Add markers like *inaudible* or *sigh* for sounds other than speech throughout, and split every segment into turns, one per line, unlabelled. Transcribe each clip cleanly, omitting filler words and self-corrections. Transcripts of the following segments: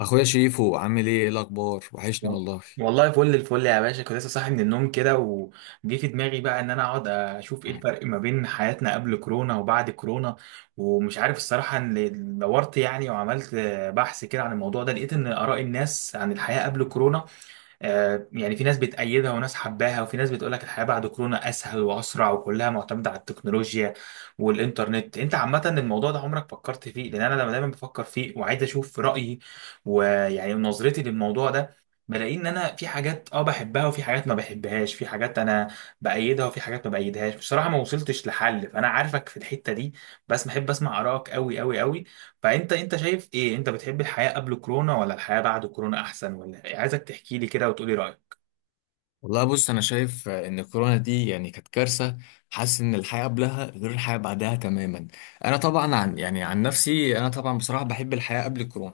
اخويا شريفو، عامل إيه الاخبار؟ وحشني
وال-
والله.
والله فل الفل يا باشا، كنت لسه صاحي من النوم كده وجه في دماغي بقى ان انا اقعد اشوف ايه الفرق ما بين حياتنا قبل كورونا وبعد كورونا. ومش عارف الصراحه ان دورت يعني وعملت بحث كده عن الموضوع ده، لقيت ان اراء الناس عن الحياه قبل كورونا، يعني في ناس بتأيدها وناس حباها وفي ناس بتقولك الحياة بعد كورونا أسهل وأسرع وكلها معتمدة على التكنولوجيا والإنترنت. أنت عامة الموضوع ده عمرك فكرت فيه؟ لأن أنا لما دايما بفكر فيه وعايز أشوف رأيي ويعني نظرتي للموضوع ده، بلاقي إن أنا في حاجات بحبها وفي حاجات ما بحبهاش، في حاجات أنا بأيدها وفي حاجات ما بأيدهاش. بصراحة ما وصلتش لحل، فأنا عارفك في الحتة دي، بس بحب أسمع آرائك أوي أوي أوي. فانت شايف ايه؟ انت بتحب الحياة قبل كورونا ولا الحياة بعد كورونا احسن ولا إيه؟ عايزك تحكي لي كده وتقولي رأيك.
والله بص، انا شايف ان الكورونا دي يعني كانت كارثه. حاسس ان الحياه قبلها غير الحياه بعدها تماما. انا طبعا عن نفسي، انا طبعا بصراحه بحب الحياه قبل الكورونا.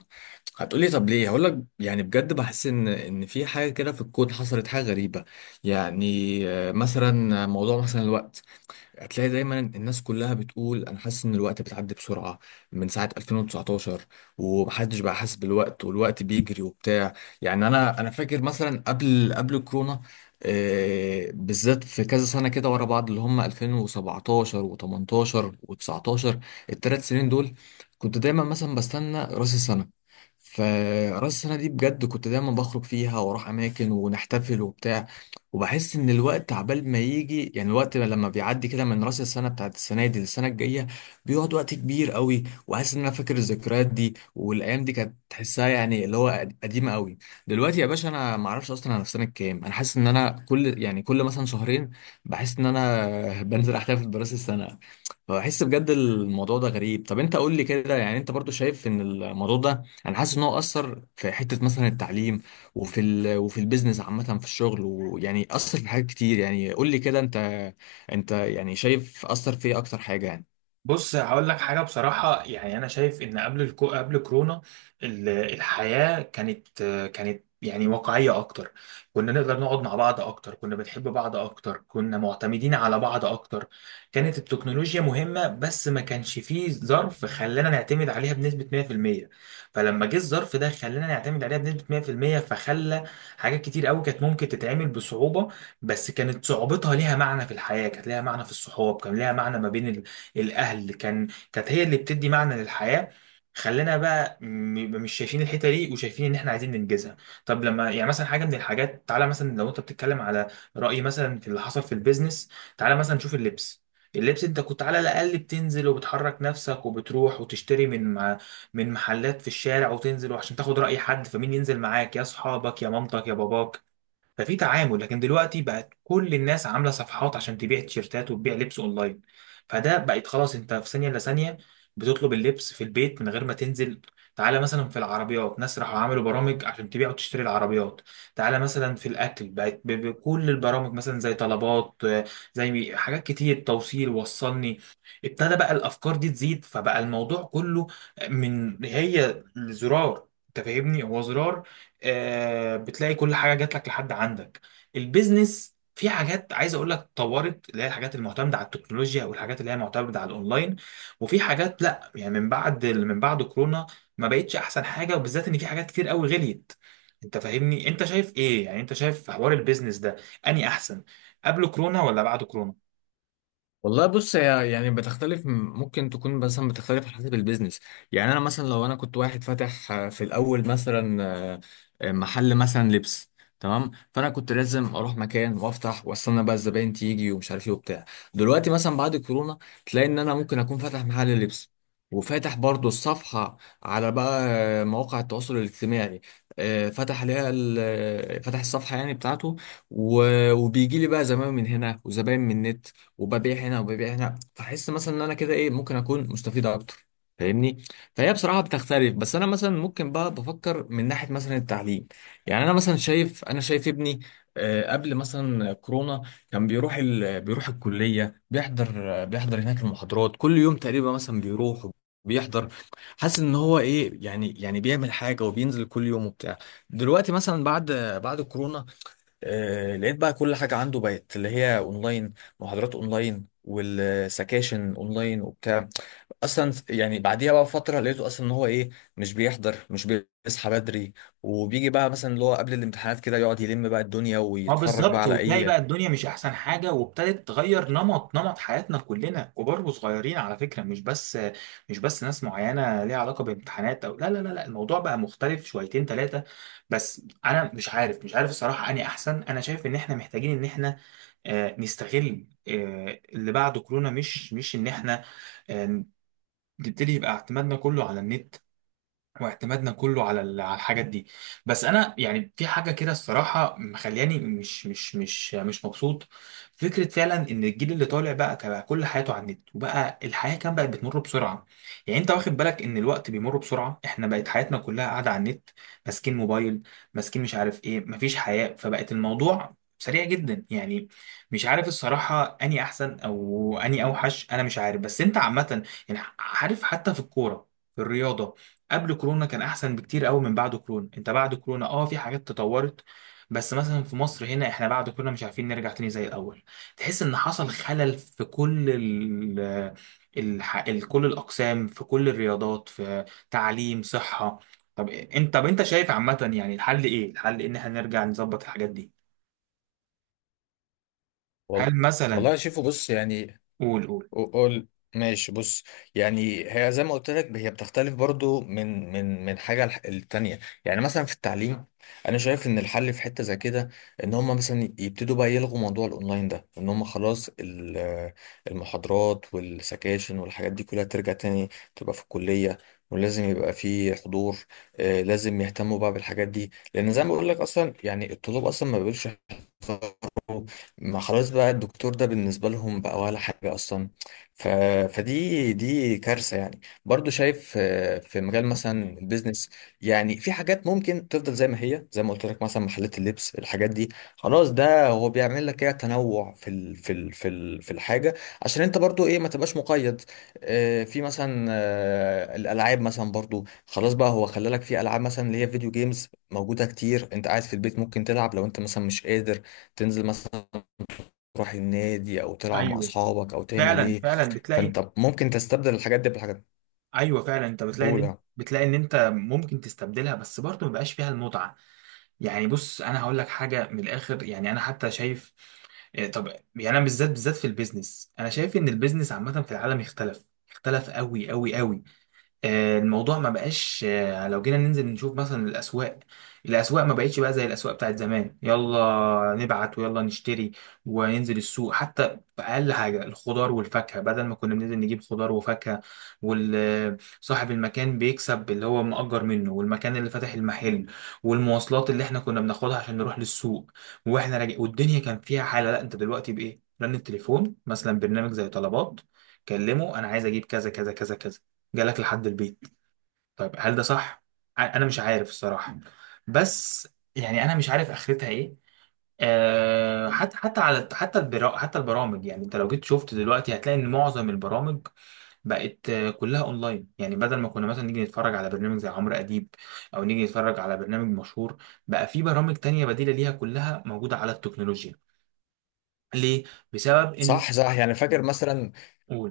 هتقولي طب ليه؟ هقول لك يعني بجد بحس ان في حاجه كده في الكون حصلت، حاجه غريبه يعني. مثلا موضوع مثلا الوقت. هتلاقي دايما الناس كلها بتقول انا حاسس ان الوقت بتعدي بسرعه من ساعه 2019. ومحدش بقى حاسس بالوقت، والوقت بيجري وبتاع. يعني انا فاكر مثلا قبل الكورونا، بالذات في كذا سنه كده ورا بعض، اللي هم 2017 و18 و19، الثلاث سنين دول. كنت دايما مثلا بستنى راس السنه، فراس السنة دي بجد كنت دايما بخرج فيها واروح أماكن ونحتفل وبتاع. وبحس ان الوقت عبال ما يجي، يعني الوقت لما بيعدي كده من راس السنه بتاعت السنه دي للسنه الجايه، بيقعد وقت كبير قوي. وحاسس ان انا فاكر الذكريات دي، والايام دي كانت تحسها يعني اللي هو قديمه قوي. دلوقتي يا باشا انا ما اعرفش اصلا انا في سنه كام، انا حاسس ان انا كل مثلا شهرين بحس ان انا *laughs* بنزل احتفل براس السنه. فبحس بجد الموضوع ده غريب. طب انت قول لي كده، يعني انت برضو شايف ان الموضوع ده، انا حاسس ان هو اثر في حته مثلا التعليم، وفي البيزنس عامة، في الشغل، ويعني أثر في حاجات كتير. يعني قول لي كده أنت يعني شايف أثر في إيه أكتر حاجة يعني؟
بص هقول لك حاجة بصراحة، يعني أنا شايف إن قبل كورونا، الحياة كانت يعني واقعية أكتر. كنا نقدر نقعد مع بعض أكتر، كنا بنحب بعض أكتر، كنا معتمدين على بعض أكتر. كانت التكنولوجيا مهمة بس ما كانش فيه ظرف خلانا نعتمد عليها بنسبة 100%. فلما جه الظرف ده خلانا نعتمد عليها بنسبة 100%، فخلى حاجات كتير قوي كانت ممكن تتعمل بصعوبة، بس كانت صعوبتها ليها معنى في الحياة، كانت ليها معنى في الصحاب، كان ليها معنى ما بين الاهل، كانت هي اللي بتدي معنى للحياه. خلينا بقى مش شايفين الحته دي وشايفين ان احنا عايزين ننجزها. طب لما يعني مثلا حاجه من الحاجات، تعالى مثلا لو انت بتتكلم على راي مثلا في اللي حصل في البيزنس، تعالى مثلا نشوف اللبس. اللبس انت كنت على الاقل بتنزل وبتحرك نفسك وبتروح وتشتري من محلات في الشارع وتنزل وعشان تاخد راي حد، فمين ينزل معاك؟ يا اصحابك يا مامتك يا باباك، ففي تعامل. لكن دلوقتي بقت كل الناس عامله صفحات عشان تبيع تيشيرتات وتبيع لبس اونلاين، فده بقت خلاص انت في ثانيه الا ثانيه بتطلب اللبس في البيت من غير ما تنزل. تعالى مثلا في العربيات، ناس راحوا عملوا برامج عشان تبيع وتشتري العربيات. تعالى مثلا في الاكل، بقت بكل البرامج مثلا زي طلبات، زي حاجات كتير توصيل وصلني. ابتدى بقى الافكار دي تزيد، فبقى الموضوع كله من هي زرار، انت فاهمني؟ هو زرار، بتلاقي كل حاجه جات لك لحد عندك. البيزنس في حاجات عايز اقول لك طورت، اللي هي الحاجات المعتمده على التكنولوجيا او الحاجات اللي هي معتمده على الاونلاين، وفي حاجات لا، يعني من بعد كورونا ما بقتش احسن حاجه، وبالذات ان في حاجات كتير قوي غليت. انت فاهمني؟ انت شايف ايه يعني؟ انت شايف في حوار البيزنس ده اني احسن قبل كورونا ولا بعد كورونا؟
والله بص، هي يعني بتختلف، ممكن تكون مثلا بتختلف على حسب البيزنس. يعني انا مثلا لو انا كنت واحد فاتح، في الاول مثلا آه، محل مثلا لبس، تمام. فانا كنت لازم اروح مكان وافتح واستنى بقى الزباين تيجي ومش عارف ايه وبتاع. دلوقتي مثلا بعد كورونا تلاقي ان انا ممكن اكون فاتح محل لبس، وفاتح برضو الصفحة على بقى مواقع التواصل الاجتماعي، آه، فتح عليها ال- آه، فتح الصفحة يعني بتاعته، وبيجي لي بقى زباين من هنا وزباين من النت، وببيع هنا وببيع هنا. فحس مثلا ان انا كده ايه ممكن اكون مستفيد اكتر، فاهمني؟ فهي بصراحه بتختلف. بس انا مثلا ممكن بقى بفكر من ناحيه مثلا التعليم. يعني انا مثلا شايف ابني قبل مثلا كورونا كان بيروح الكليه، بيحضر، بيحضر هناك المحاضرات كل يوم تقريبا، مثلا بيروح بيحضر، حاسس ان هو ايه يعني، يعني بيعمل حاجه وبينزل كل يوم وبتاع. دلوقتي مثلا بعد كورونا لقيت بقى كل حاجة عنده بقت اللي هي اونلاين، محاضرات اونلاين والسكاشن اونلاين وبتاع. اصلا يعني بعديها بقى فترة لقيته اصلا ان هو ايه، مش بيحضر، مش بيصحى بدري، وبيجي بقى مثلا اللي هو قبل الامتحانات كده يقعد يلم بقى الدنيا
اه
ويتفرج بقى
بالظبط.
على
وتلاقي
اي.
بقى الدنيا مش احسن حاجه وابتدت تغير نمط حياتنا كلنا كبار وصغيرين، على فكره مش بس ناس معينه ليها علاقه بامتحانات او لا لا لا لا، الموضوع بقى مختلف شويتين ثلاثه. بس انا مش عارف الصراحه اني احسن. انا شايف ان احنا محتاجين ان احنا نستغل اللي بعد كورونا، مش ان احنا آه، نبتدي يبقى اعتمادنا كله على النت واعتمادنا كله على على الحاجات دي. بس انا يعني في حاجه كده الصراحه مخلياني مش مبسوط. فكره فعلا ان الجيل اللي طالع بقى كل حياته على النت، وبقى الحياه بقت بتمر بسرعه. يعني انت واخد بالك ان الوقت بيمر بسرعه؟ احنا بقت حياتنا كلها قاعده على النت، ماسكين موبايل، ماسكين مش عارف ايه، مفيش حياه، فبقت الموضوع سريع جدا يعني. مش عارف الصراحه اني احسن او اني اوحش، انا مش عارف. بس انت عامه، يعني عارف، حتى في الكوره، في الرياضه قبل كورونا كان احسن بكتير قوي من بعد كورونا. انت بعد كورونا في حاجات تطورت، بس مثلا في مصر هنا احنا بعد كورونا مش عارفين نرجع تاني زي الاول. تحس ان حصل خلل في كل كل الاقسام، في كل الرياضات، في تعليم، صحة. طب انت شايف عامة، يعني الحل ايه؟ الحل ان احنا نرجع نظبط الحاجات دي،
وال-
هل مثلا.
والله شايفه، بص يعني،
قول قول.
قول. ماشي بص. يعني هي زي ما قلت لك هي بتختلف برضو من حاجه للتانيه. يعني مثلا في التعليم انا شايف ان الحل في حته زي كده، ان هم مثلا يبتدوا بقى يلغوا موضوع الاونلاين ده، ان هم خلاص المحاضرات والسكاشن والحاجات دي كلها ترجع تاني، تبقى في الكليه، ولازم يبقى في حضور. لازم يهتموا بقى بالحاجات دي، لان زي ما بقول لك اصلا يعني الطلاب اصلا ما بيقولش، ما خلاص بقى الدكتور ده بالنسبة لهم بقى ولا حاجة أصلا. ف... فدي كارثة يعني. برضو شايف في مجال مثلا البيزنس، يعني في حاجات ممكن تفضل زي ما هي، زي ما قلت لك مثلا محلات اللبس، الحاجات دي خلاص، ده هو بيعمل لك ايه تنوع في الحاجة، عشان انت برضو ايه ما تبقاش مقيد. في مثلا الألعاب، مثلا برضو خلاص بقى هو خلى لك في ألعاب، مثلا اللي هي فيديو جيمز موجودة كتير، انت قاعد في البيت ممكن تلعب، لو انت مثلا مش قادر تنزل مثلا تروح النادي او تلعب مع
ايوه
اصحابك او تعمل
فعلا
ايه.
فعلا بتلاقي.
فانت ممكن تستبدل الحاجات دي بحاجات
ايوه فعلا انت بتلاقي ان
اولى.
انت ممكن تستبدلها، بس برضه ما بقاش فيها المتعة. يعني بص انا هقول لك حاجه من الاخر، يعني انا حتى شايف إيه، طب، يعني انا بالذات بالذات في البيزنس، انا شايف ان البيزنس عامه في العالم اختلف اختلف قوي قوي قوي. الموضوع ما بقاش، لو جينا ننزل نشوف مثلا الأسواق، الأسواق ما بقتش بقى زي الأسواق بتاعت زمان. يلا نبعت ويلا نشتري وننزل السوق حتى بأقل حاجة، الخضار والفاكهة. بدل ما كنا بننزل نجيب خضار وفاكهة وصاحب المكان بيكسب اللي هو مأجر منه، والمكان اللي فاتح المحل، والمواصلات اللي احنا كنا بناخدها عشان نروح للسوق واحنا راجع، والدنيا كان فيها حالة، لا، انت دلوقتي بإيه؟ رن التليفون، مثلا برنامج زي طلبات، كلمه انا عايز اجيب كذا كذا كذا كذا، جالك لحد البيت. طيب هل ده صح؟ انا مش عارف الصراحه، بس يعني انا مش عارف اخرتها ايه. أه حتى حتى على حتى البرا حتى البرامج، يعني انت لو جيت شفت دلوقتي هتلاقي ان معظم البرامج بقت كلها اونلاين. يعني بدل ما كنا مثلا نيجي نتفرج على برنامج زي عمرو اديب او نيجي نتفرج على برنامج مشهور، بقى في برامج تانية بديلة ليها كلها موجودة على التكنولوجيا. ليه؟ بسبب ان.
صح، صح، يعني فاكر مثلا،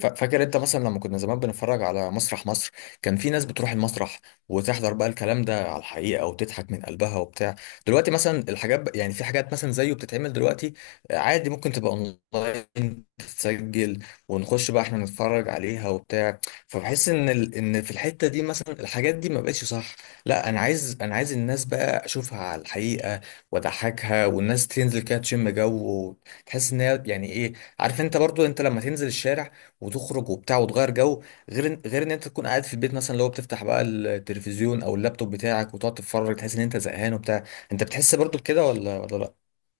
فاكر انت مثلا لما كنا زمان بنتفرج على مسرح مصر، كان في ناس بتروح المسرح وتحضر بقى الكلام ده على الحقيقة وتضحك من قلبها وبتاع. دلوقتي مثلا الحاجات يعني في حاجات مثلا زيه بتتعمل دلوقتي عادي، ممكن تبقى اونلاين تتسجل ونخش بقى احنا نتفرج عليها وبتاع. فبحس ان في الحتة دي مثلا الحاجات دي ما بقتش صح. لا انا عايز الناس بقى اشوفها على الحقيقة، واضحكها، والناس تنزل كده تشم جو، وتحس ان هي يعني ايه. عارف انت برضو، انت لما تنزل الشارع وتخرج وبتاع وتغير جو، غير ان انت تكون قاعد في البيت، مثلا لو بتفتح بقى التلفزيون او اللابتوب بتاعك وتقعد تتفرج تحس ان انت زهقان وبتاع. انت بتحس برضو بكده، ولا لا؟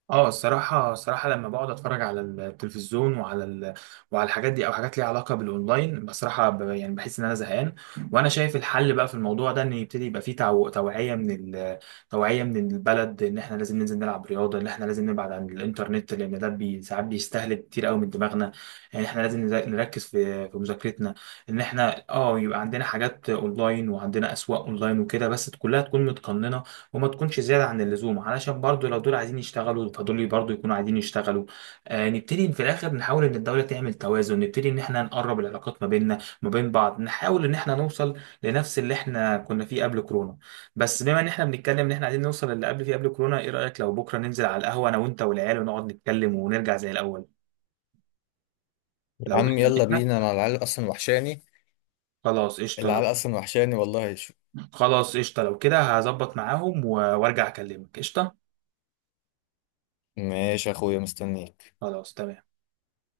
اه، الصراحة الصراحة لما بقعد اتفرج على التلفزيون وعلى الحاجات دي او حاجات ليها علاقة بالاونلاين، بصراحة يعني بحس ان انا زهقان. وانا شايف الحل بقى في الموضوع ده، ان يبتدي يبقى فيه توعية ال... من البلد، ان احنا لازم ننزل نلعب رياضة، ان احنا لازم نبعد عن الانترنت لان ده ساعات بيستهلك كتير قوي من دماغنا. يعني احنا لازم نركز في مذاكرتنا. ان احنا يبقى عندنا حاجات اونلاين وعندنا اسواق اونلاين وكده بس كلها تكون متقننة وما تكونش زيادة عن اللزوم، علشان برضو لو دول عايزين يشتغلوا فدول برضو يكونوا عايزين يشتغلوا. نبتدي في الآخر نحاول إن الدولة تعمل توازن، نبتدي إن إحنا نقرب العلاقات ما بيننا ما بين بعض، نحاول إن إحنا نوصل لنفس اللي إحنا كنا فيه قبل كورونا. بس بما إن إحنا بنتكلم إن إحنا عايزين نوصل للي قبل فيه قبل كورونا، إيه رأيك لو بكرة ننزل على القهوة أنا وأنت والعيال ونقعد نتكلم ونرجع زي الأول؟
يا
لو
عم
جاية
يلا
منك.
بينا، انا العيال اصلا وحشاني،
خلاص قشطة لو
العيال اصلا وحشاني والله شو.
خلاص قشطة لو كده هظبط معاهم وارجع أكلمك. قشطة،
ماشي يا اخويا مستنيك.
خلاص تمام.